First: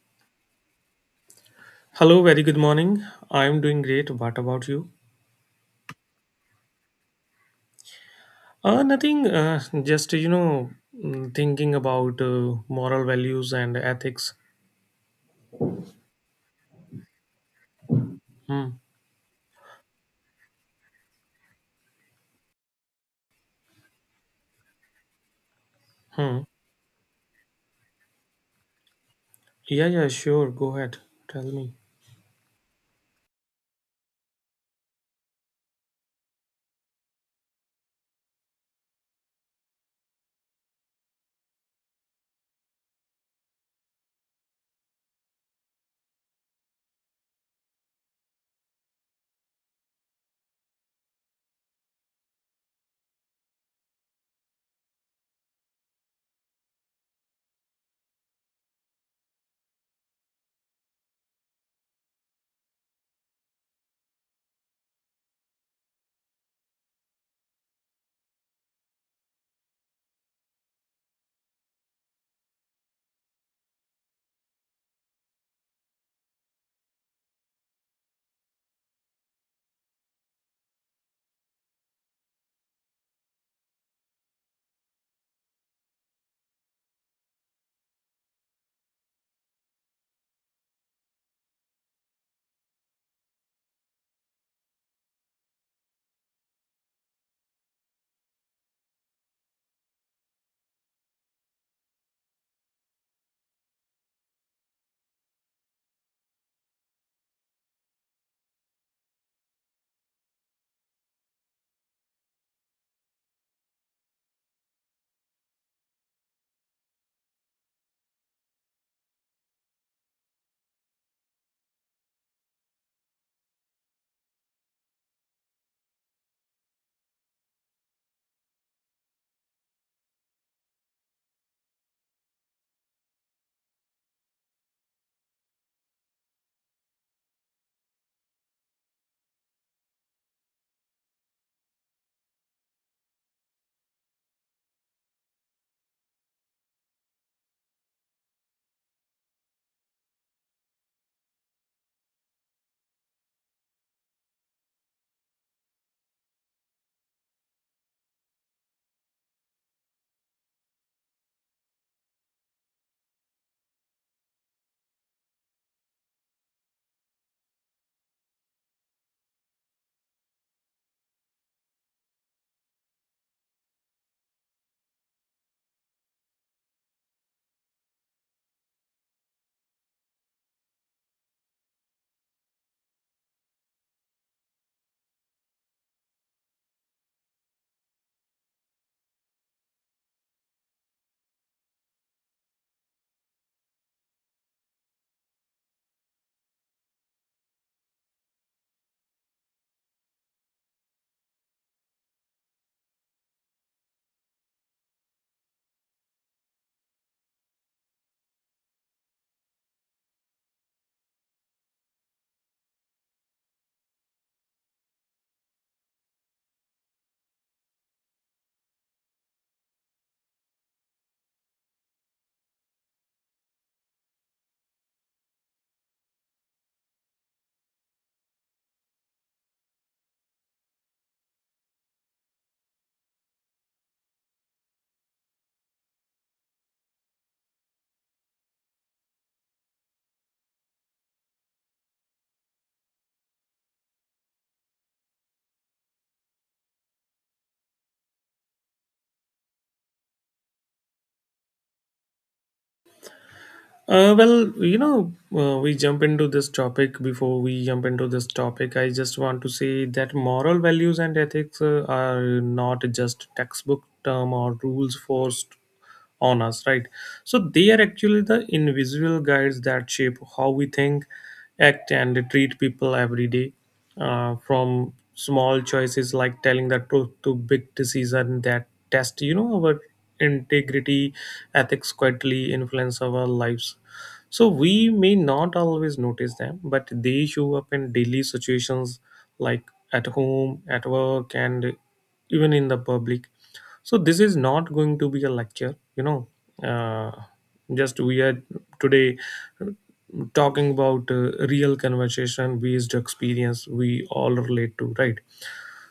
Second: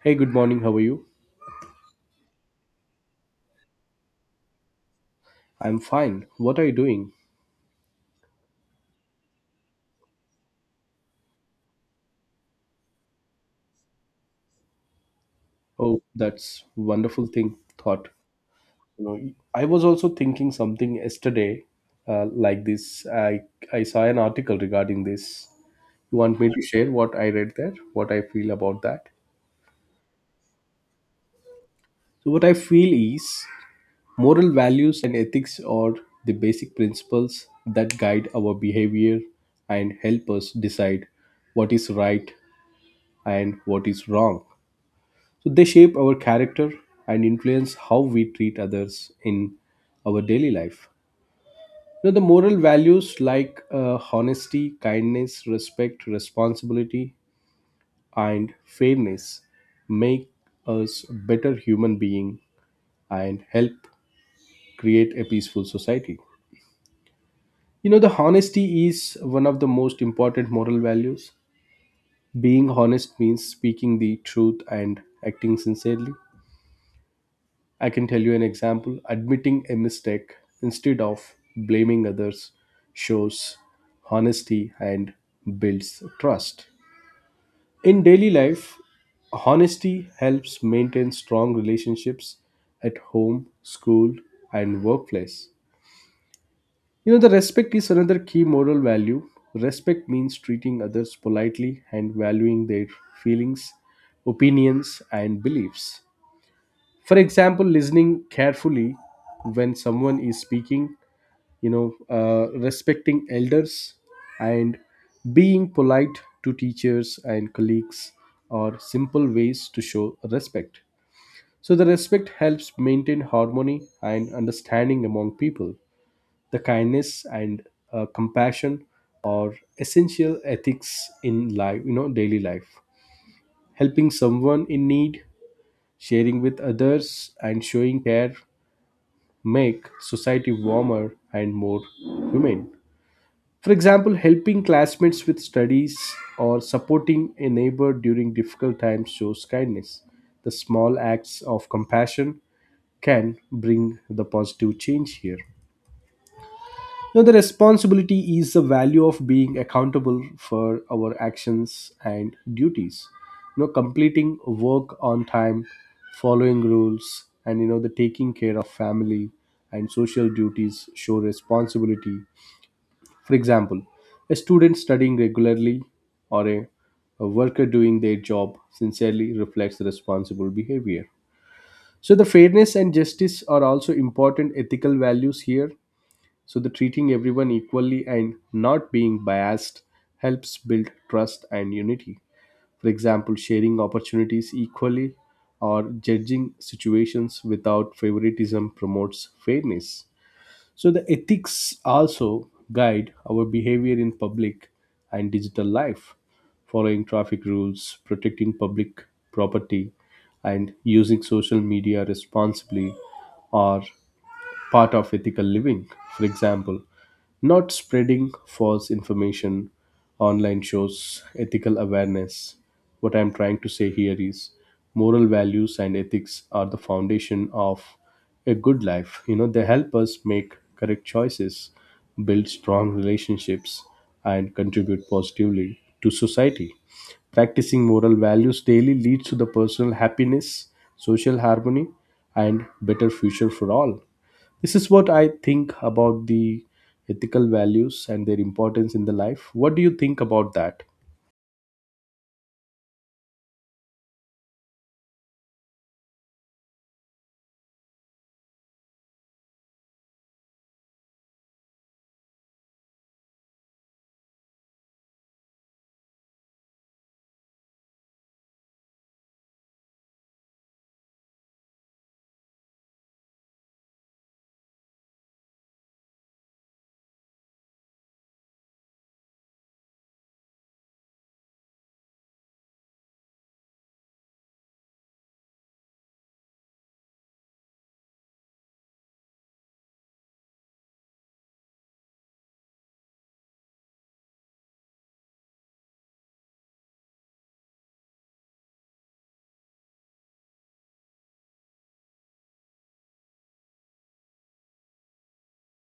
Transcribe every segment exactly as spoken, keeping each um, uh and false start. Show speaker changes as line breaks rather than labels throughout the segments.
Hey, good morning. How are you?
Hello, very good morning. I'm doing great. What about you?
I'm fine. What are you doing?
Uh, nothing, uh, just, you know, mm, thinking about uh, moral values and ethics.
Oh, that's wonderful thing thought.
Hmm.
You know, I was also thinking something yesterday, uh, like this. I I saw an article regarding this. You want
Hmm.
me to share what I read there? What I feel about that?
Yeah, yeah, sure. Go ahead. Tell me.
So what I feel is moral values and ethics are the basic principles that guide our behavior and help us decide what is right and what is wrong. So they shape our character and influence how we treat others in our daily life. You know, the moral values like uh, honesty, kindness, respect, responsibility, and fairness make us better human being and help create a peaceful society. You know, the honesty is one of the most important moral values. Being honest means speaking the truth and acting sincerely. I can tell you an example: admitting a mistake instead of blaming others shows honesty and builds trust. In daily life, honesty helps maintain strong relationships at home, school, and workplace. You know, the respect is another key moral value. Respect means treating others politely and valuing their feelings, opinions, and beliefs. For example, listening carefully when someone is speaking, you know, uh, respecting elders and being polite to teachers and colleagues are simple ways to show respect. So the respect helps maintain harmony and understanding among people. The kindness and uh, compassion are essential ethics in life, you know, daily life. Helping someone in need, sharing with others, and showing care make society warmer and more humane. For example, helping classmates with studies or supporting a neighbor during difficult times shows kindness. The small acts of compassion can bring the positive change here. Know, the responsibility is the value of being accountable for our actions and duties. You know, completing work on time, following rules, and you know, the taking care of family and social duties show responsibility. For example, a student studying regularly or a, a worker doing their job sincerely reflects responsible behavior. So, the fairness and justice are also important ethical values here. So, the treating everyone equally and not being biased helps build trust and unity. For example, sharing opportunities equally or judging situations without favoritism promotes fairness. So, the ethics also guide our behavior in public and digital life. Following traffic rules, protecting public property, and using social media responsibly are part of ethical living. For example, not spreading false information online shows ethical awareness. What I'm trying to say here is moral values and ethics are the foundation of a good life. You know, they help us make correct choices, build strong relationships, and contribute positively to society. Practicing moral values daily leads to the personal happiness, social harmony, and better future for all. This is what I think about the ethical values and their importance in the life. What do you think about that?
Uh, well, you know, uh, we jump into this topic. Before we jump into this topic, I just want to say that moral values and ethics uh, are not just textbook term or rules forced on us, right? So they are actually the invisible guides that shape how we think, act, and treat people every day, uh, from small choices like telling the truth to big decision that test you know our integrity. Ethics quietly influence our lives. So we may not always notice them, but they show up in daily situations like at home, at work, and even in the public. So this is not going to be a lecture, you know uh, just we are today talking about uh, real conversation based experience we all relate to, right?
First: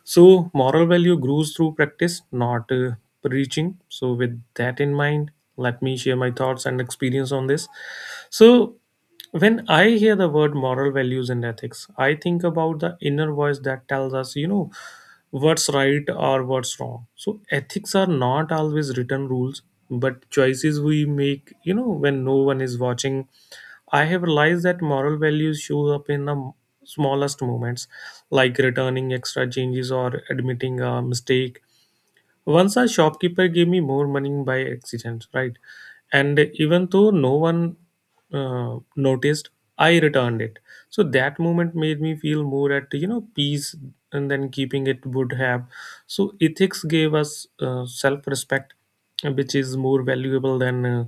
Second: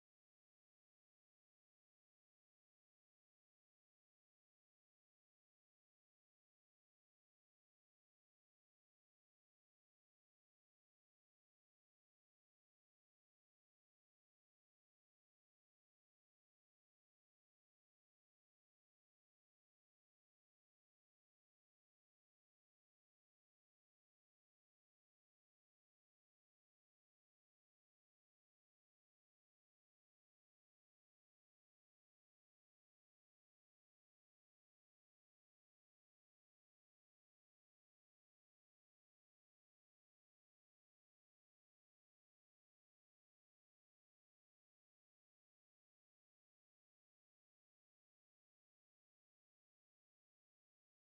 So moral value grows through practice, not uh, preaching. So with that in mind, let me share my thoughts and experience on this. So when I hear the word moral values and ethics, I think about the inner voice that tells us you know what's right or what's wrong. So ethics are not always written rules but choices we make you know when no one is watching. I have realized that moral values show up in the smallest moments like returning extra changes or admitting a mistake. Once a shopkeeper gave me more money by accident, right? And even though no one uh, noticed, I returned it. So that moment made me feel more at you know peace, and then keeping it would have. So ethics gave us uh, self-respect, uh, which is more valuable than uh,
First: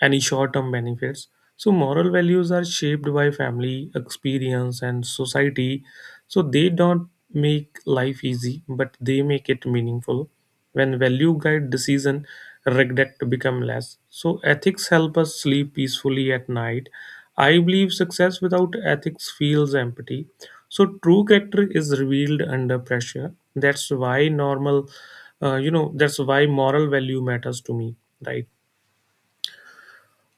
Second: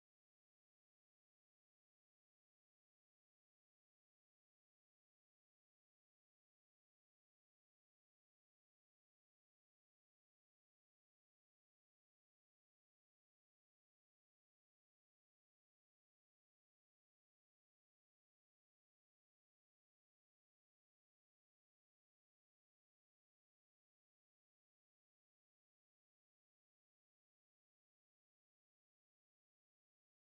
any short-term benefits. So moral values are shaped by family experience and society. So they don't make life easy, but they make it meaningful. When value guide decision, regret become less. So ethics help us sleep peacefully at night. I believe success without ethics feels empty. So true character is revealed under pressure. That's why normal, uh, you know, that's why moral value matters to me, right?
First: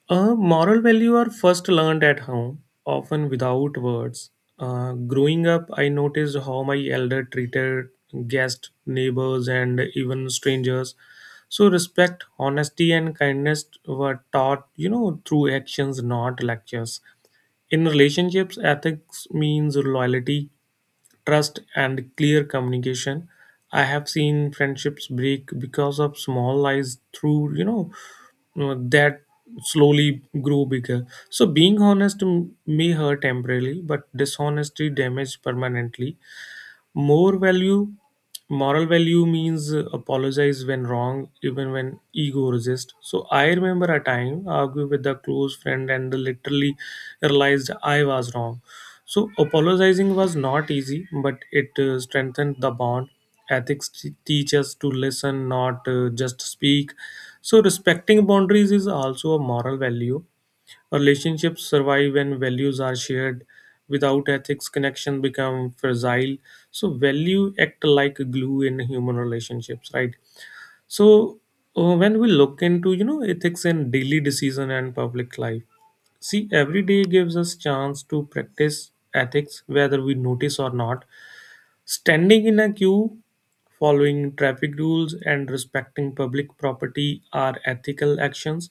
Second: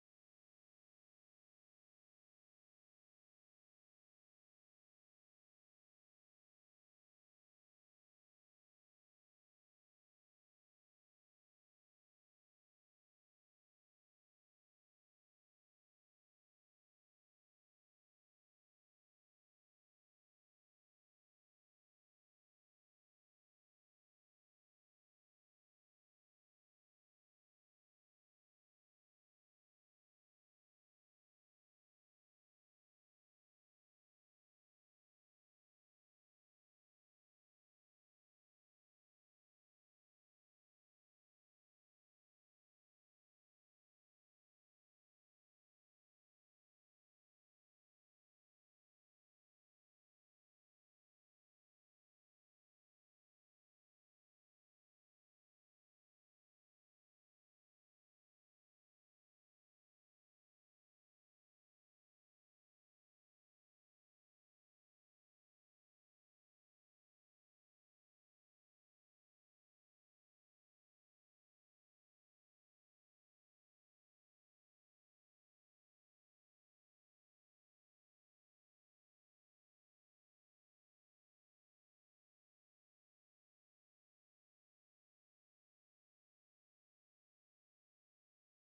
Uh, moral value are first learned at home, often without words. Uh, growing up, I noticed how my elder treated guests, neighbors, and even strangers. So respect, honesty, and kindness were taught, you know, through actions, not lectures. In relationships, ethics means loyalty, trust, and clear communication. I have seen friendships break because of small lies through, you know, uh, that slowly grew bigger. So being honest m- may hurt temporarily, but dishonesty damage permanently. More value, moral value means uh, apologize when wrong, even when ego resists. So I remember a time argue with a close friend and literally realized I was wrong. So apologizing was not easy, but it uh, strengthened the bond. Ethics t- teach us to listen, not uh, just speak. So respecting boundaries is also a moral value. Relationships survive when values are shared. Without ethics, connection become fragile. So value act like glue in human relationships, right? So uh, when we look into you know ethics in daily decision and public life, see every day gives us chance to practice ethics whether we notice or not. Standing in a queue, following traffic rules, and respecting public property are ethical actions.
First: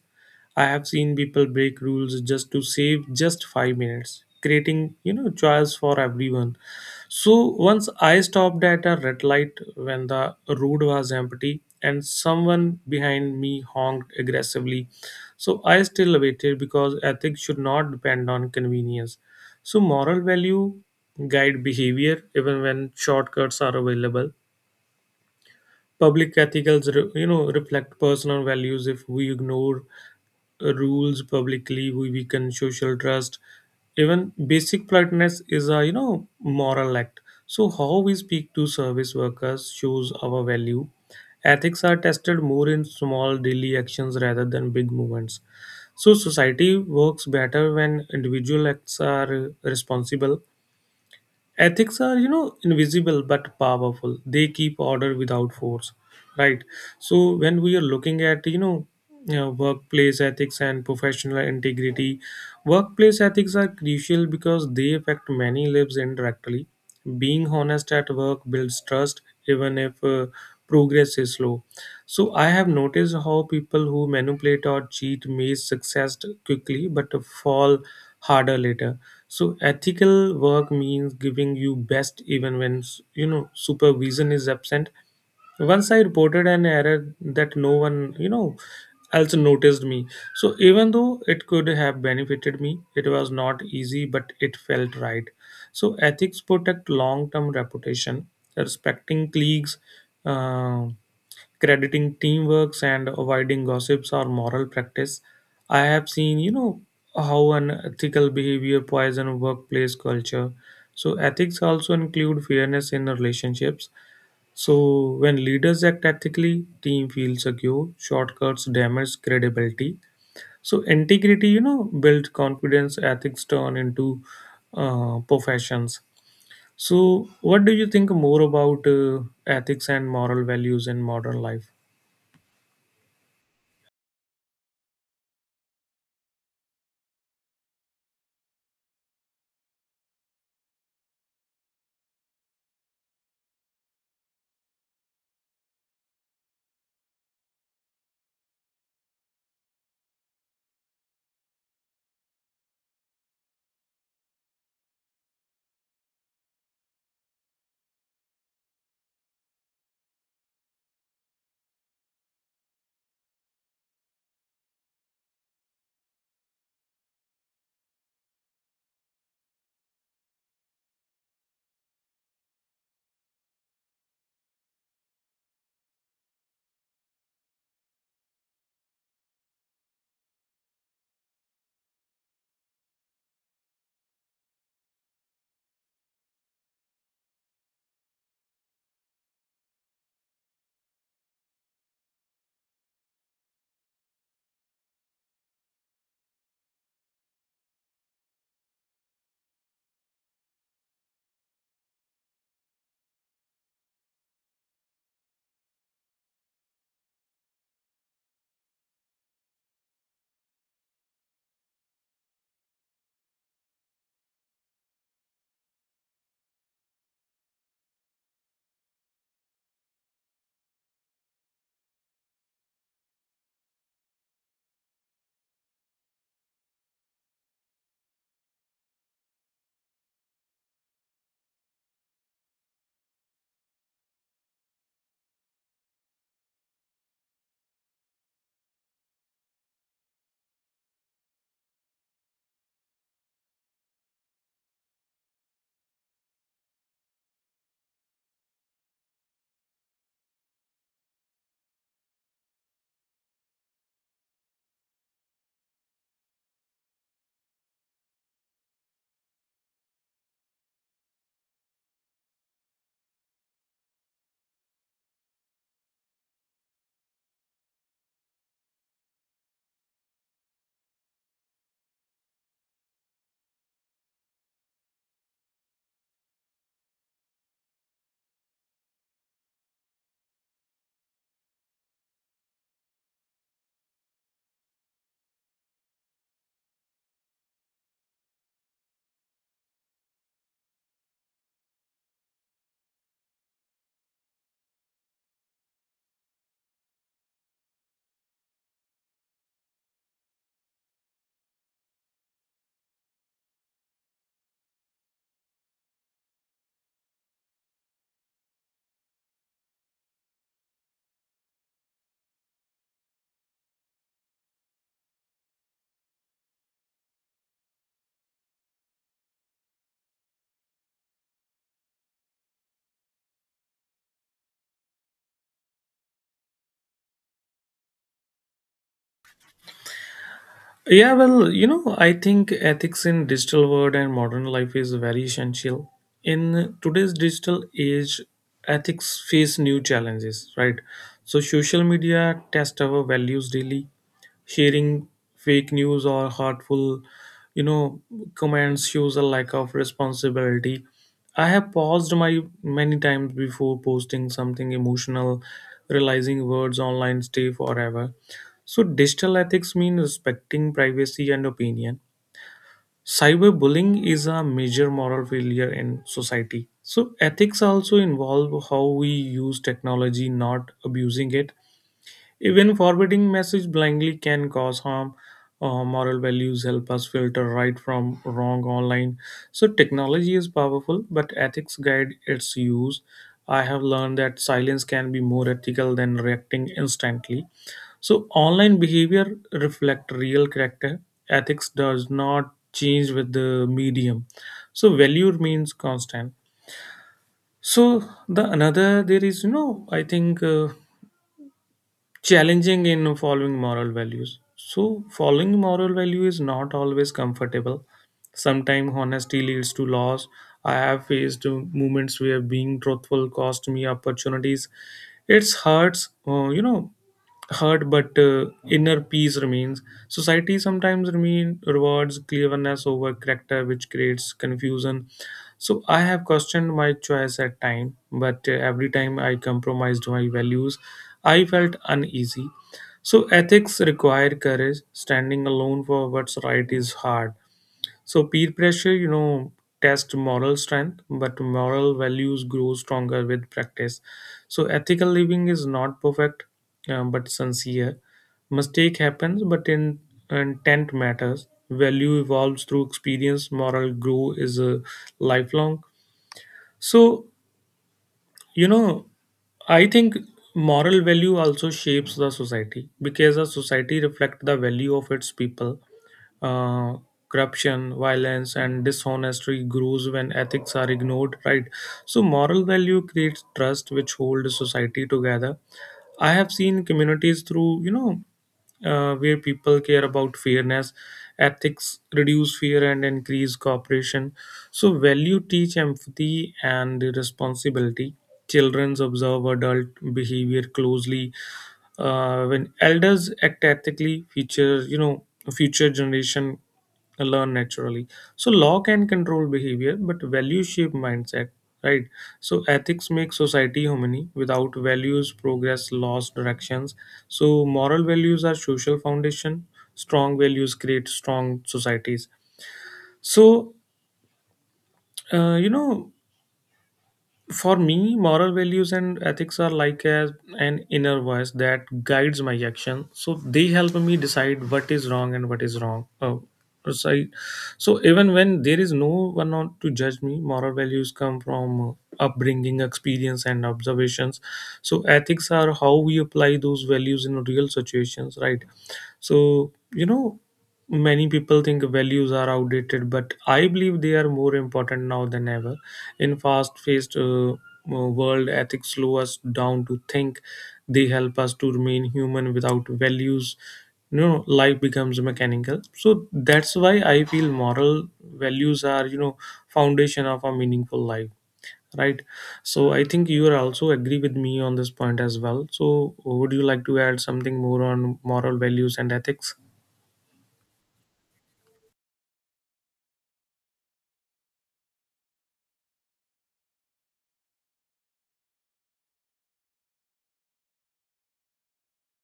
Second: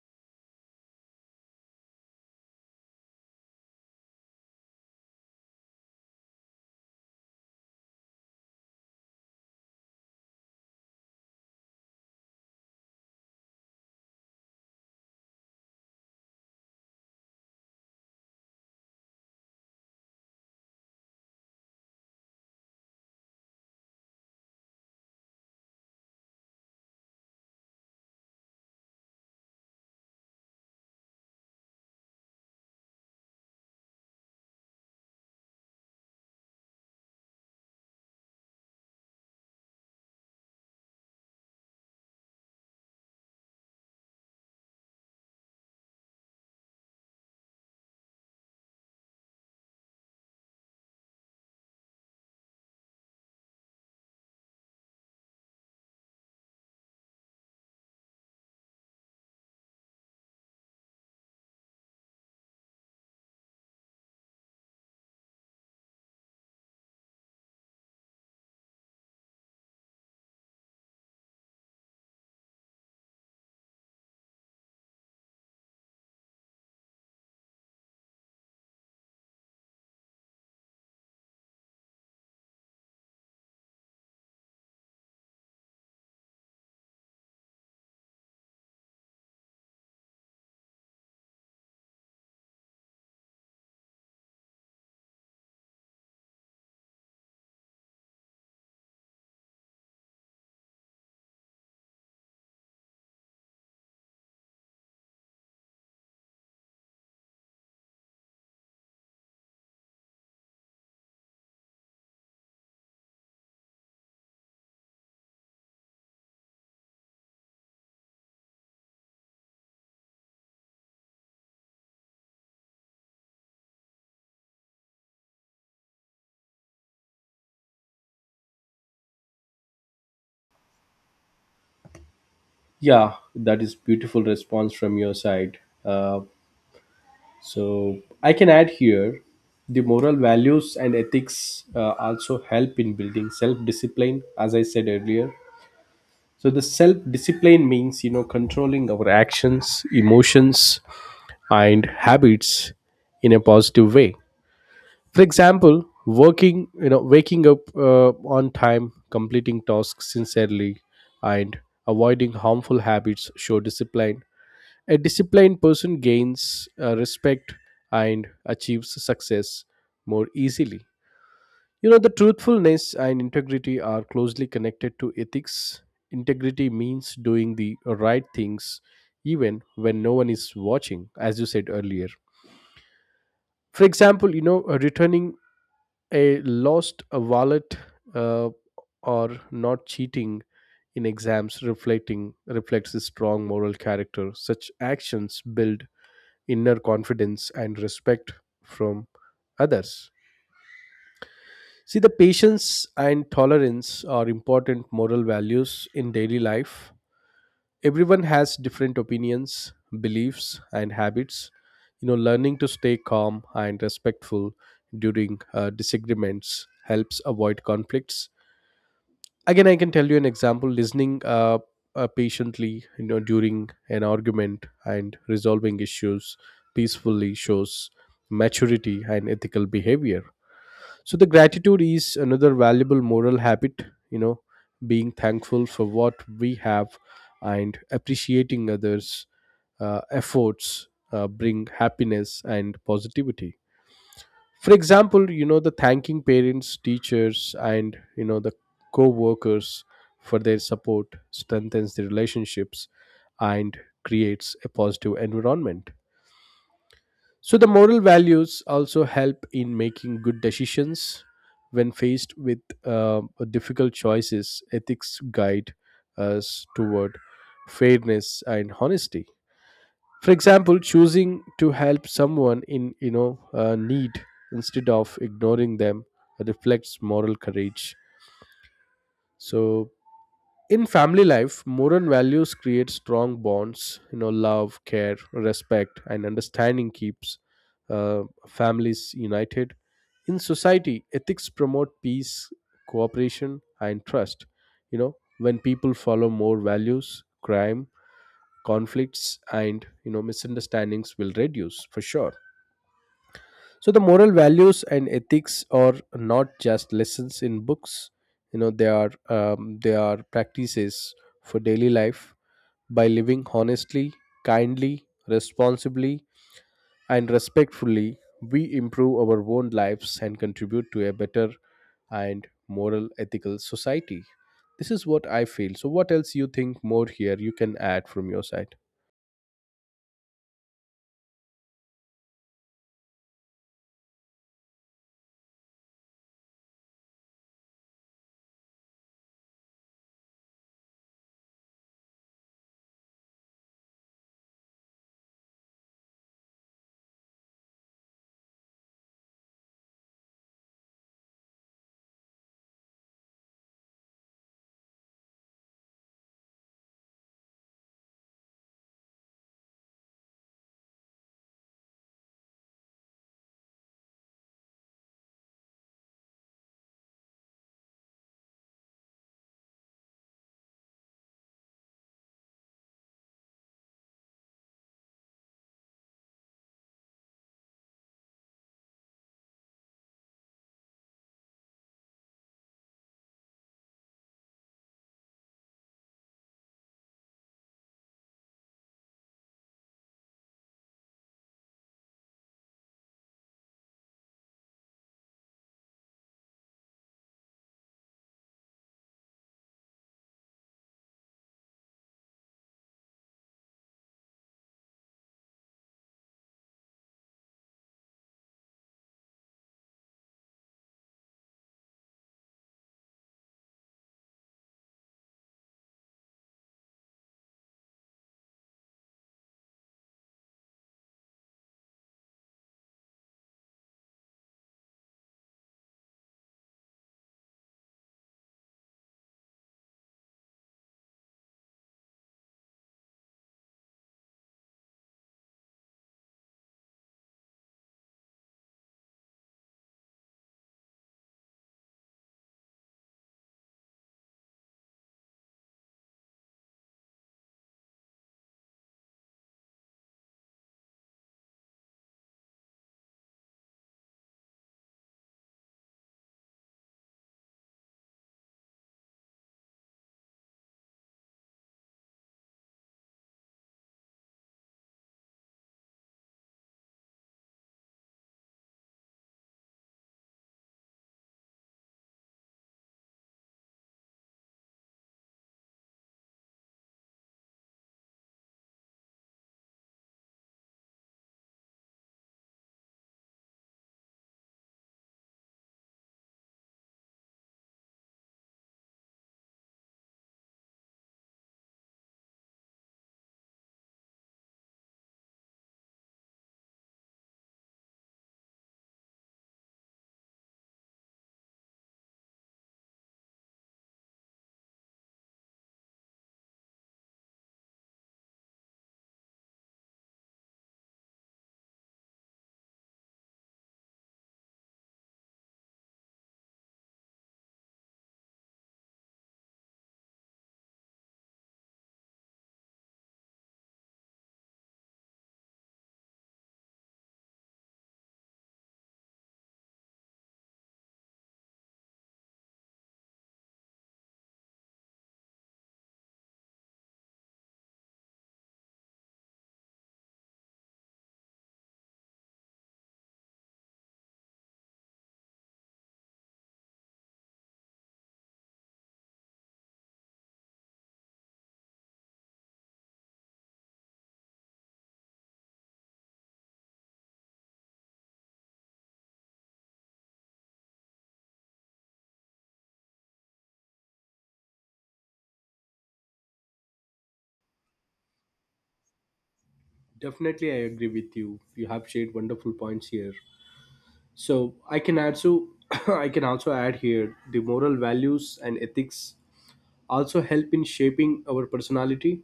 I have seen people break rules just to save just five minutes, creating you know choice for everyone. So once I stopped at a red light when the road was empty and someone behind me honked aggressively. So I still waited because ethics should not depend on convenience. So, moral value guide behavior even when shortcuts are available. Public ethicals, re- you know, reflect personal values. If we ignore uh, rules publicly, we weaken social trust. Even basic politeness is a you know moral act. So, how we speak to service workers shows our value. Ethics are tested more in small daily actions rather than big movements. So, society works better when individual acts are uh, responsible. Ethics are you know invisible but powerful. They keep order without force, right? So when we are looking at you know you workplace ethics and professional integrity, workplace ethics are crucial because they affect many lives indirectly. Being honest at work builds trust even if uh, progress is slow. So I have noticed how people who manipulate or cheat may success quickly, but fall harder later. So ethical work means giving you best even when you know supervision is absent. Once I reported an error that no one you know else noticed me. So even though it could have benefited me, it was not easy, but it felt right. So ethics protect long-term reputation, respecting colleagues. Uh, crediting teamworks and avoiding gossips or moral practice. I have seen, you know, how unethical behavior poison workplace culture. So ethics also include fairness in relationships. So when leaders act ethically, team feels secure. Shortcuts damage credibility. So integrity, you know, build confidence. Ethics turn into uh, professions. So what do you think more about uh, ethics and moral values in modern life?
Yeah, that is beautiful response from your side. Uh, so I can add here the moral values and ethics uh, also help in building self-discipline as I said earlier. So the self-discipline means, you know, controlling our actions, emotions, and habits in a positive way. For example, working, you know, waking up uh, on time, completing tasks sincerely, and avoiding harmful habits show discipline. A disciplined person gains uh, respect and achieves success more easily. You know, the truthfulness and integrity are closely connected to ethics. Integrity means doing the right things even when no one is watching, as you said earlier. For example, you know, returning a lost a wallet, uh, or not cheating in exams reflecting reflects a strong moral character. Such actions build inner confidence and respect from others. See, the patience and tolerance are important moral values in daily life. Everyone has different opinions, beliefs, and habits. You know, learning to stay calm and respectful during uh, disagreements helps avoid conflicts. Again, I can tell you an example: listening uh, uh, patiently, you know, during an argument and resolving issues peacefully shows maturity and ethical behavior. So the gratitude is another valuable moral habit. You know, being thankful for what we have and appreciating others' uh, efforts uh, bring happiness and positivity. For example, you know, the thanking parents, teachers, and you know, the co-workers for their support strengthens the relationships and creates a positive environment. So the moral values also help in making good decisions. When faced with uh, difficult choices, ethics guide us toward fairness and honesty. For example, choosing to help someone in, you know, uh, need instead of ignoring them reflects moral courage. So in family life, moral values create strong bonds. You know, love, care, respect, and understanding keeps uh, families united. In society, ethics promote peace, cooperation, and trust. You know, when people follow more values, crime, conflicts, and you know, misunderstandings will reduce for sure. So the moral values and ethics are not just lessons in books. You know, they are um, they are practices for daily life. By living honestly, kindly, responsibly, and respectfully, we improve our own lives and contribute to a better and moral ethical society. This is what I feel. So, what else you think more here you can add from your side?
Yeah, well, you know, I think ethics in digital world and modern life is very essential. In today's digital age, ethics face new challenges, right? So social media test our values daily, sharing fake news or hurtful you know comments shows a lack of responsibility. I have paused my many times before posting something emotional, realizing words online stay forever. So digital ethics mean respecting privacy and opinion. Cyberbullying is a major moral failure in society. So ethics also involve how we use technology, not abusing it. Even forwarding message blindly can cause harm. Uh, moral values help us filter right from wrong online. So technology is powerful, but ethics guide its use. I have learned that silence can be more ethical than reacting instantly. So online behavior reflect real character. Ethics does not change with the medium. So value remains constant. So the another there is you know I think uh, challenging in following moral values. So, following moral value is not always comfortable. Sometimes honesty leads to loss. I have faced uh, moments where being truthful cost me opportunities. It hurts, uh, you know, hurt, but uh, inner peace remains. Society sometimes remain rewards cleverness over character, which creates confusion. So I have questioned my choice at time, but uh, every time I compromised my values, I felt uneasy. So ethics require courage. Standing alone for what's right is hard. So peer pressure, you know, tests moral strength, but moral values grow stronger with practice. So ethical living is not perfect, uh, but sincere. Mistake happens, but in intent matters. Value evolves through experience. Moral grow is a lifelong. So you know, I think moral value also shapes the society because a society reflects the value of its people, uh, corruption, violence, and dishonesty grows when ethics are ignored, right? So, moral value creates trust, which holds society together. I have seen communities through, you know, uh, where people care about fairness, ethics reduce fear and increase cooperation. So, value teach empathy and responsibility. Children observe adult behavior closely. Uh, when elders act ethically, future, you know, future generation learn naturally. So law can control behavior, but values shape mindset, right? So ethics make society harmony. Without values, progress lost directions. So moral values are social foundation. Strong values create strong societies. So uh, you know for me, moral values and ethics are like as an inner voice that guides my action. So they help me decide what is wrong and what is wrong, uh, right. So even when there is no one out to judge me, moral values come from uh, upbringing experience and observations. So ethics are how we apply those values in real situations, right? So you know many people think values are outdated, but I believe they are more important now than ever. In fast paced uh, uh, world, ethics slow us down to think. They help us to remain human. Without values you know life becomes mechanical. So that's why I feel moral values are you know foundation of a meaningful life, right? So I think you are also agree with me on this point as well. So would you like to add something more on moral values and ethics?
Definitely, I agree with you. You have shared wonderful points here. So I can add, so I can also add here the moral values and ethics also help in shaping our personality.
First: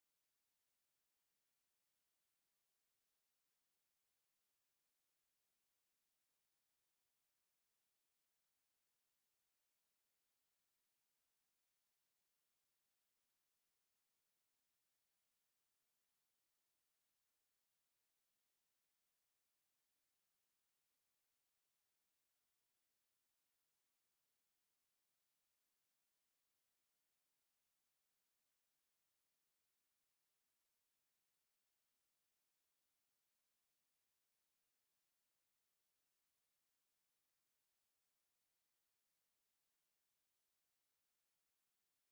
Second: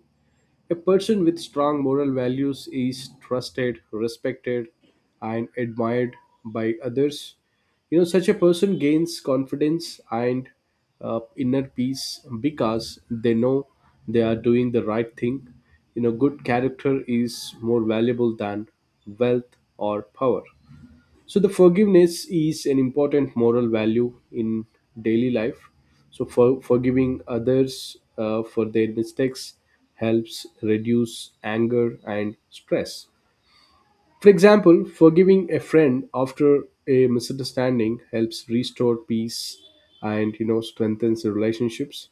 A person with strong moral values is trusted, respected, and admired by others. You know, such a person gains confidence and uh, inner peace because they know they are doing the right thing. You know, good character is more valuable than wealth or power. So the forgiveness is an important moral value in daily life. So for forgiving others uh, for their mistakes helps reduce anger and stress. For example, forgiving a friend after a misunderstanding helps restore peace and you know strengthens the relationships.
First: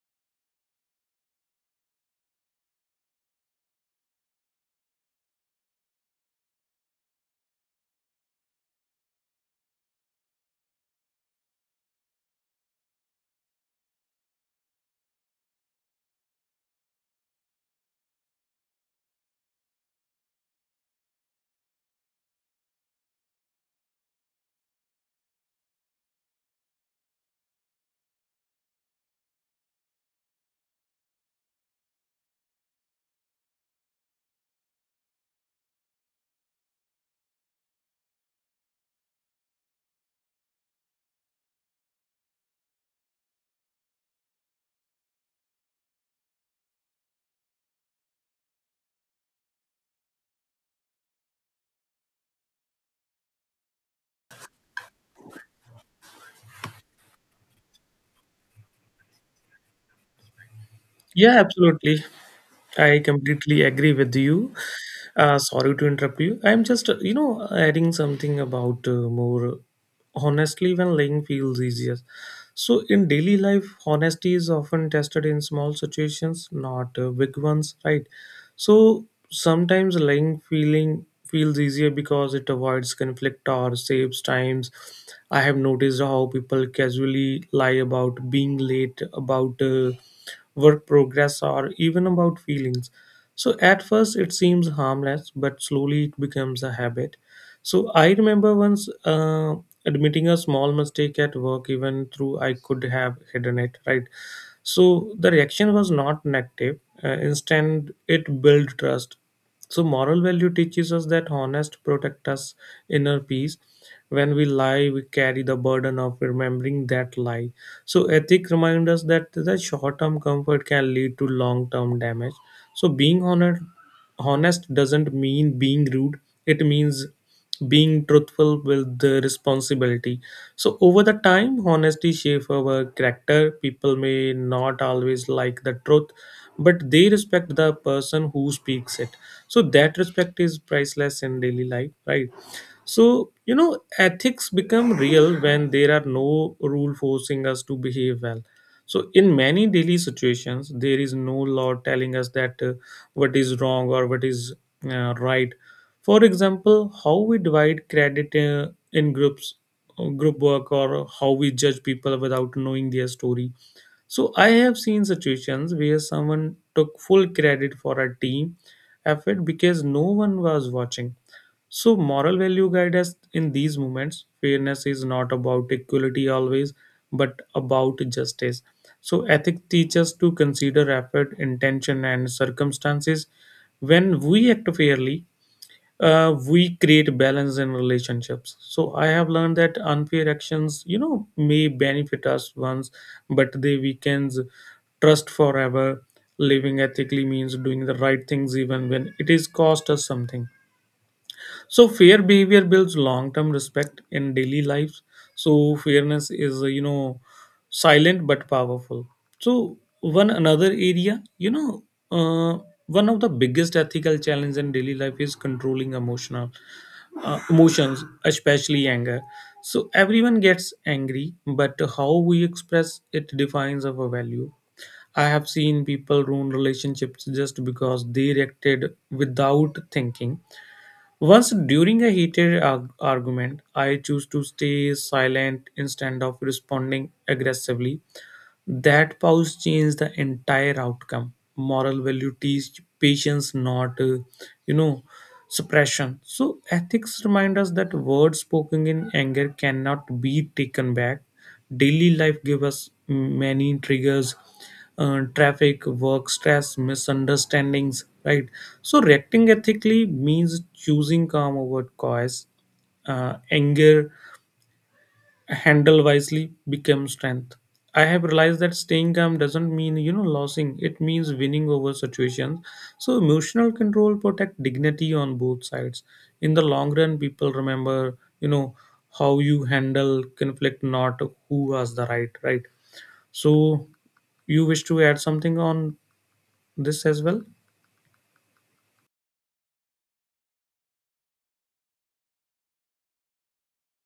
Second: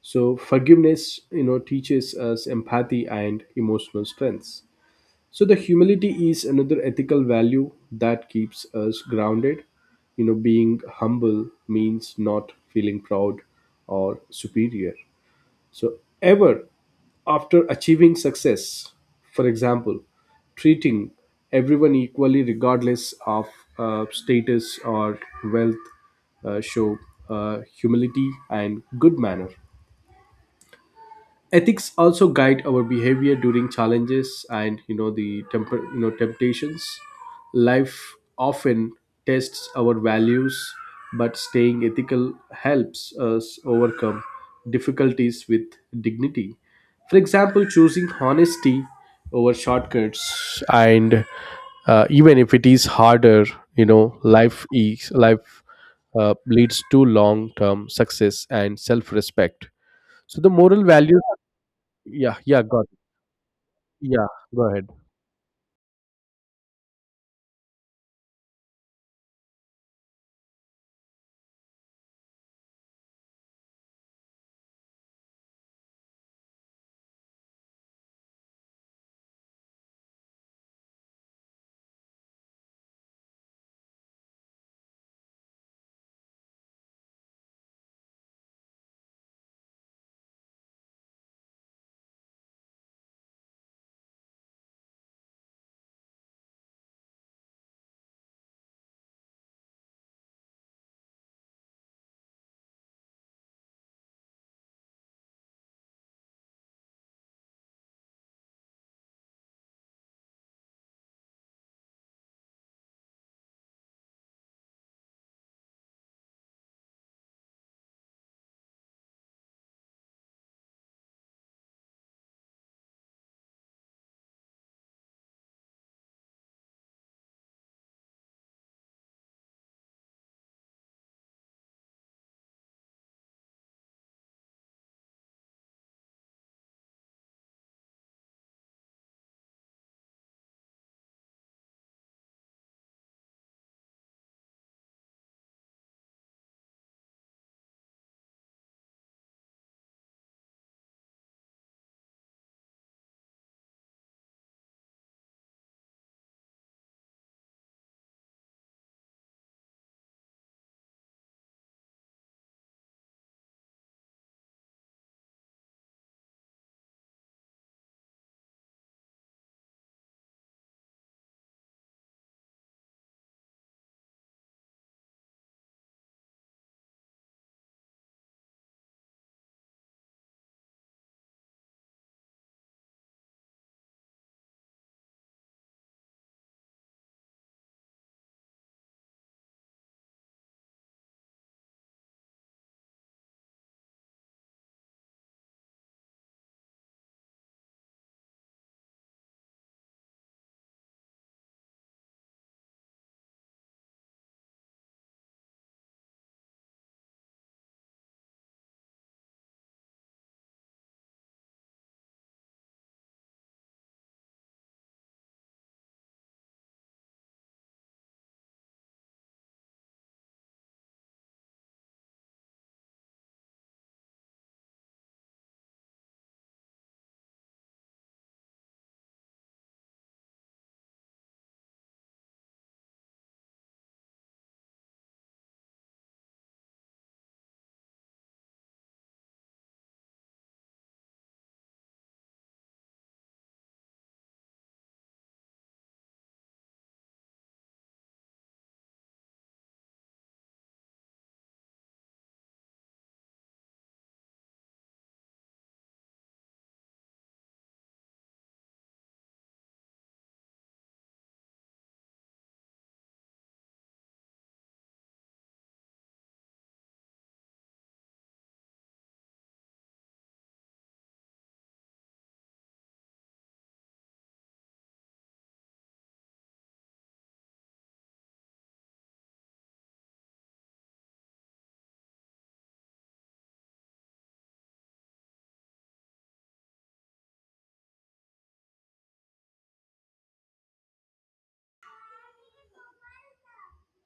So forgiveness, you know, teaches us empathy and emotional strength. So the humility is another ethical value that keeps us grounded. You know, being humble means not feeling proud or superior. So ever after achieving success, for example, treating everyone equally regardless of uh, status or wealth uh, show uh, humility and good manner. Ethics also guide our behavior during challenges and you know the temper, you know, temptations. Life often tests our values, but staying ethical helps us overcome difficulties with dignity. For example, choosing honesty over shortcuts and uh, even if it is harder, you know, life is life, uh, leads to long-term success and self-respect. So the moral values.
Yeah, absolutely.
Yeah, yeah, got it.
I completely agree with
Yeah,
you.
go ahead.
Uh, sorry to interrupt you. I'm just, uh, you know, adding something about uh, more honestly when lying feels easier. So, in daily life, honesty is often tested in small situations, not uh, big ones, right? So, sometimes lying feeling feels easier because it avoids conflict or saves times. I have noticed how people casually lie about being late, about uh, work progress, or even about feelings. So at first it seems harmless, but slowly it becomes a habit. So I remember once uh, admitting a small mistake at work, even though I could have hidden it, right? So the reaction was not negative. Uh, instead, it built trust. So moral value teaches us that honest protect us inner peace. When we lie, we carry the burden of remembering that lie. So ethic remind us that the short-term comfort can lead to long-term damage, so being honest honest doesn't mean being rude, it means being truthful with the responsibility. So over the time honesty shape our character. People may not always like the truth, but they respect the person who speaks it. So that respect is priceless in daily life, right? So, you know, ethics become real when there are no rule forcing us to behave well. So, in many daily situations, there is no law telling us that uh, what is wrong or what is uh, right. For example, how we divide credit uh, in groups, uh, group work, or how we judge people without knowing their story. So, I have seen situations where someone took full credit for a team effort because no one was watching. So, moral value guide us in these moments. Fairness is not about equality always, but about justice. So, ethics teach us to consider effort, intention, and circumstances. When we act fairly, uh, we create balance in relationships. So, I have learned that unfair actions, you know, may benefit us once, but they weakens trust forever. Living ethically means doing the right things even when it is cost us something. So fair behavior builds long term respect in daily lives. So fairness is uh, you know silent but powerful. So one another area, you know uh, one of the biggest ethical challenge in daily life is controlling emotional uh, emotions, especially anger. So everyone gets angry, but how we express it defines our value. I have seen people ruin relationships just because they reacted without thinking. Once during a heated arg- argument, I choose to stay silent instead of responding aggressively. That pause changed the entire outcome. Moral value teach patience, not uh, you know suppression. So ethics remind us that words spoken in anger cannot be taken back. Daily life give us many triggers, uh, traffic, work stress, misunderstandings. Right. So reacting ethically means choosing calm over cause uh, anger. Handle wisely become strength. I have realized that staying calm doesn't mean, you know, losing. It means winning over situations. So emotional control protect dignity on both sides. In the long run, people remember, you know, how you handle conflict, not who was the right, right? So you wish to add something on this as well?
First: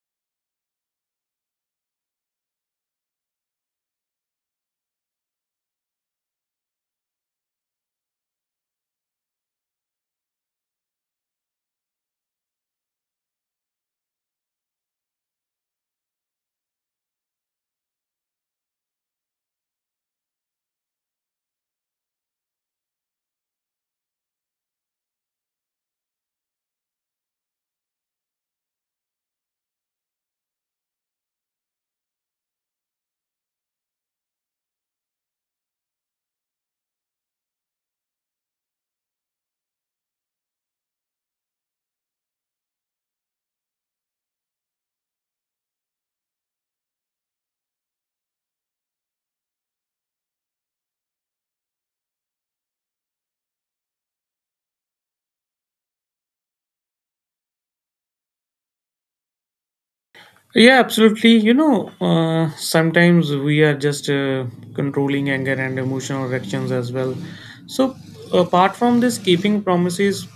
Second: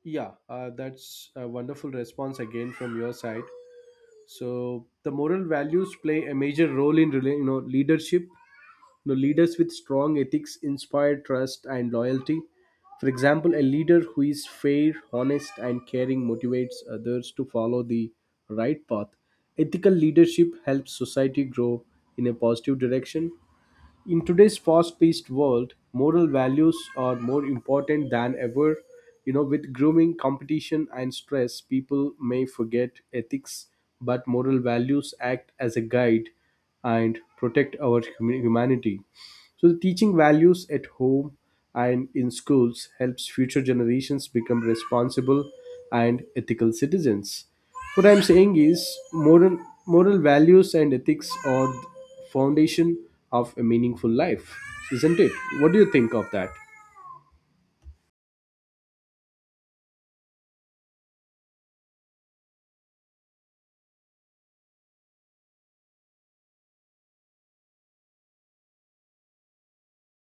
Yeah, uh, that's a wonderful response again from your side. So the moral values play a major role in rela- you know, leadership. You know, leaders with strong ethics inspire trust and loyalty. For example, a leader who is fair, honest, and caring motivates others to follow the right path. Ethical leadership helps society grow in a positive direction. In today's fast-paced world, moral values are more important than ever. You know, with grooming, competition, and stress, people may forget ethics, but moral values act as a guide and protect our hum- humanity. So, the teaching values at home and in schools helps future generations become responsible and ethical citizens. What I'm saying is, moral, moral values and ethics are the foundation of a meaningful life, isn't it? What do you think of that?
Yeah, absolutely. You know, uh, sometimes we are just uh, controlling anger and emotional reactions as well. So, apart from this, keeping promises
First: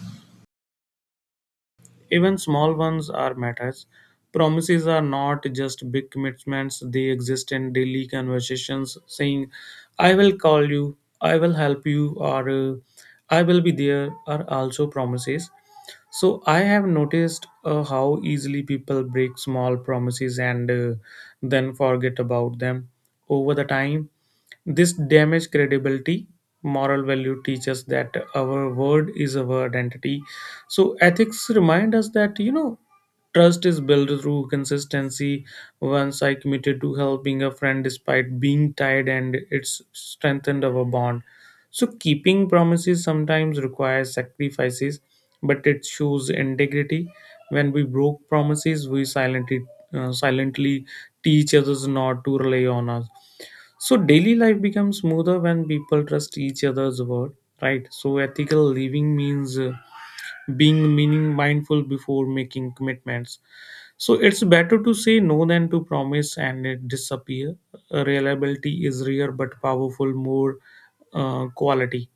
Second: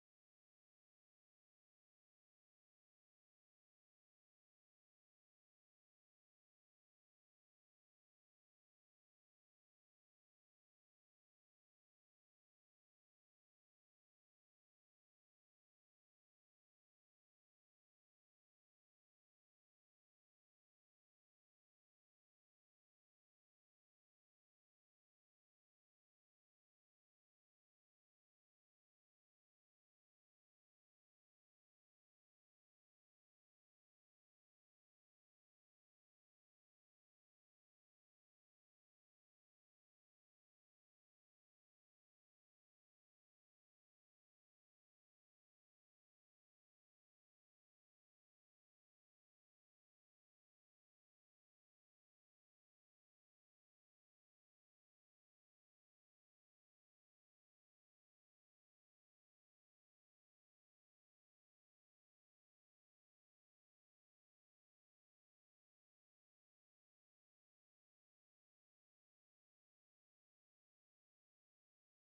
even small ones are matters. Promises are not just big commitments, they exist in daily conversations saying, I will call you, I will help you, or uh, I will be there are also promises. So I have noticed uh, how easily people break small promises and uh, then forget about them over the time this damage credibility. Moral value teaches that our word is our identity. So ethics remind us that you know trust is built through consistency. Once I committed to helping a friend despite being tired, and it's strengthened our bond. So keeping promises sometimes requires sacrifices, but it shows integrity. When we broke promises, we silently uh, silently teach others not to rely on us. So daily life becomes smoother when people trust each other's word, right? So ethical living means uh, being meaning mindful before making commitments. So it's better to say no than to promise and it disappear. Uh, Reliability is rare but powerful, more uh, quality.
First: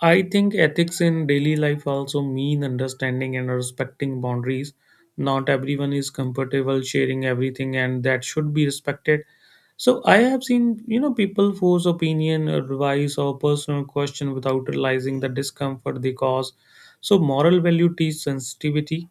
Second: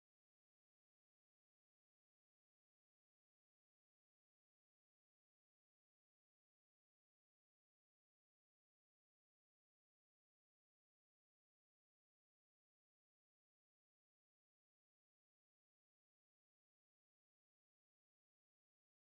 I think ethics in daily life also mean understanding and respecting boundaries. Not everyone is comfortable sharing everything, and that should be respected. So I have seen, you know, people force opinion, advice, or personal question without realizing the discomfort they cause. So moral value teach sensitivity.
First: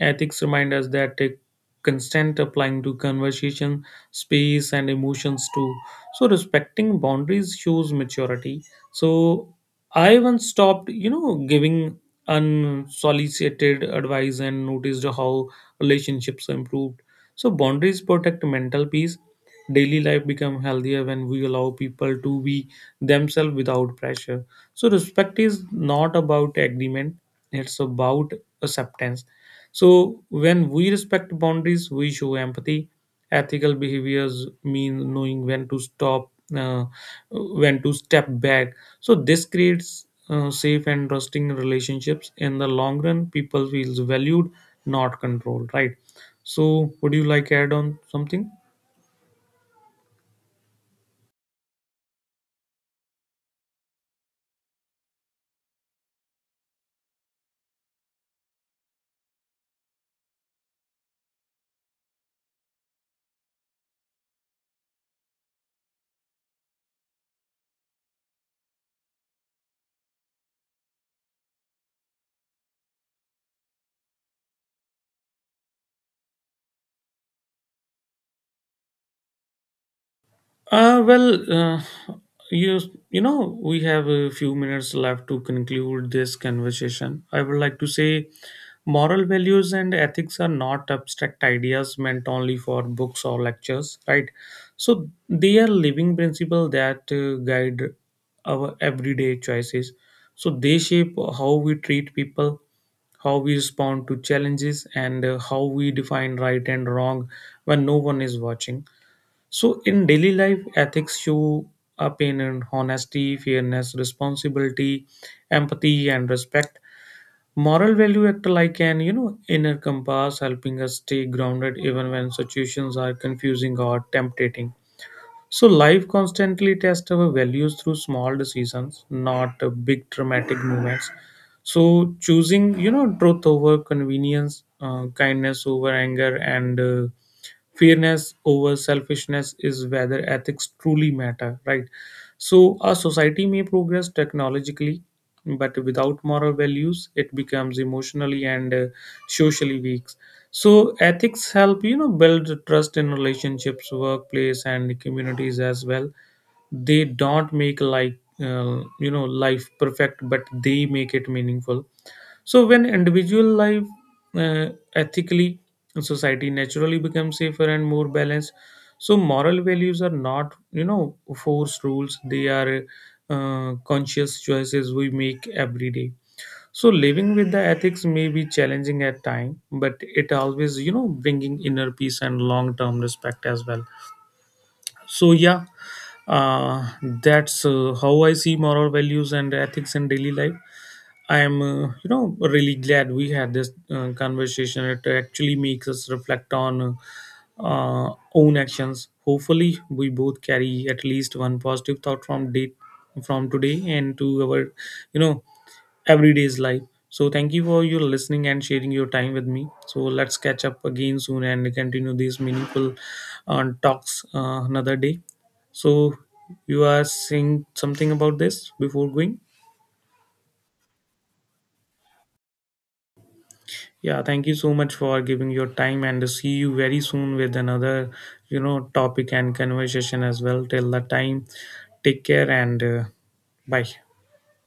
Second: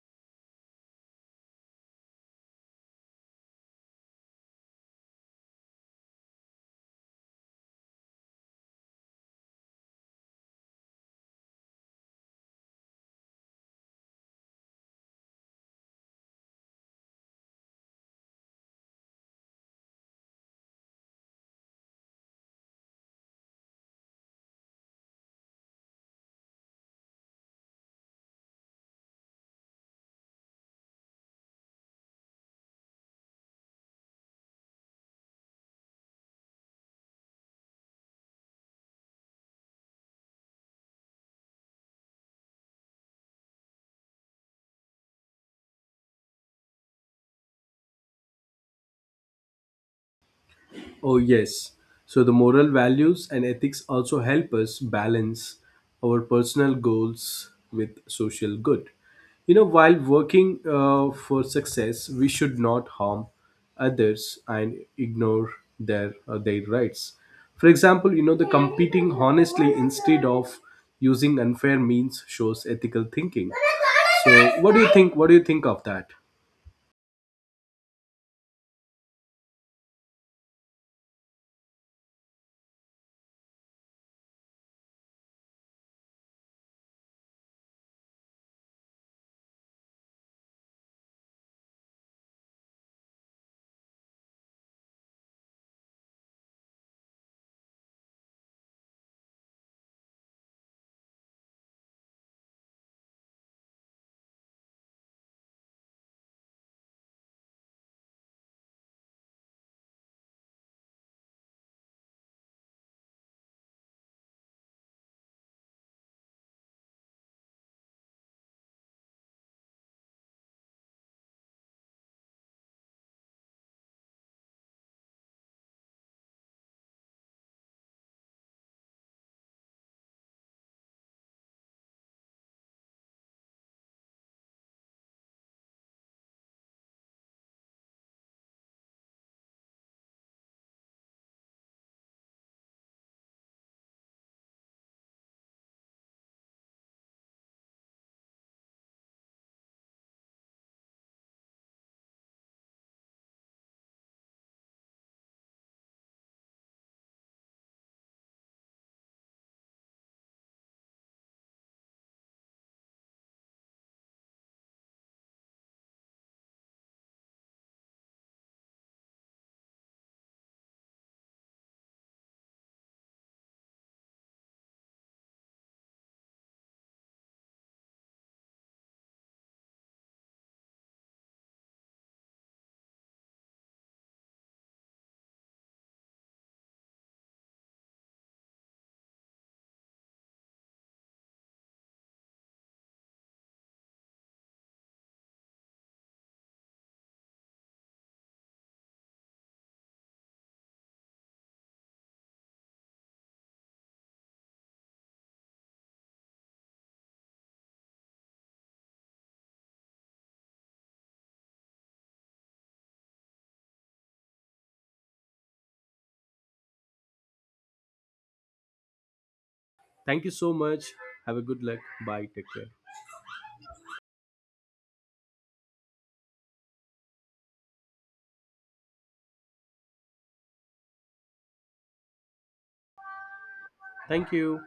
Ethics remind us that a consent applying to conversation, space, and emotions too. So respecting boundaries shows maturity. So I once stopped, you know, giving unsolicited advice and noticed how relationships improved. So boundaries protect mental peace. Daily life become healthier when we allow people to be themselves without pressure. So respect is not about agreement; it's about acceptance. So when we respect boundaries, we show empathy. Ethical behaviors mean knowing when to stop, uh, when to step back. So this creates uh, safe and trusting relationships. In the long run, people feels valued, not controlled. Right. So would you like add on something?
Oh, yes. So the moral values and ethics also help us balance our personal goals with social good. You know, while working uh, for success, we should not harm others and ignore their uh, their rights. For example, you know, the competing honestly instead of using unfair means shows ethical thinking. So, what do you think? What do you think of that?
Uh, well, uh, you you know we have a few minutes left to conclude this conversation. I would like to say, moral values and ethics are not abstract ideas meant only for books or lectures, right? So they are living principles that uh, guide our everyday choices. So they shape how we treat people, how we respond to challenges, and uh, how we define right and wrong when no one is watching. So, in daily life, ethics show up in honesty, fairness, responsibility, empathy, and respect. Moral value act like an you know inner compass, helping us stay grounded even when situations are confusing or tempting. So, life constantly tests our values through small decisions, not uh, big dramatic movements. So, choosing you know truth over convenience, uh, kindness over anger, and uh, fairness over selfishness is whether ethics truly matter, right? So a society may progress technologically, but without moral values it becomes emotionally and uh, socially weak. So ethics help you know build trust in relationships, workplace, and communities as well. They don't make like uh, you know life perfect, but they make it meaningful. So when individual life uh, ethically, society naturally becomes safer and more balanced. So moral values are not, you know, forced rules. They are uh, conscious choices we make every day. So living with the ethics may be challenging at time, but it always, you know, bringing inner peace and long-term respect as well. So yeah, uh, that's uh, how I see moral values and ethics in daily life. I'm, uh, you know, really glad we had this uh, conversation. It actually makes us reflect on uh, uh, own actions. Hopefully, we both carry at least one positive thought from day, from today and to our, you know, everyday's life. So thank you for your listening and sharing your time with me. So let's catch up again soon and continue these meaningful uh, talks uh, another day. So you are saying something about this before going?
Thank you so much. Have a good luck. Bye. Take care.
Yeah, thank you so much for giving your time and see you very soon with another, you know, topic and conversation as well. Till that time, take care and uh, bye.
Thank you.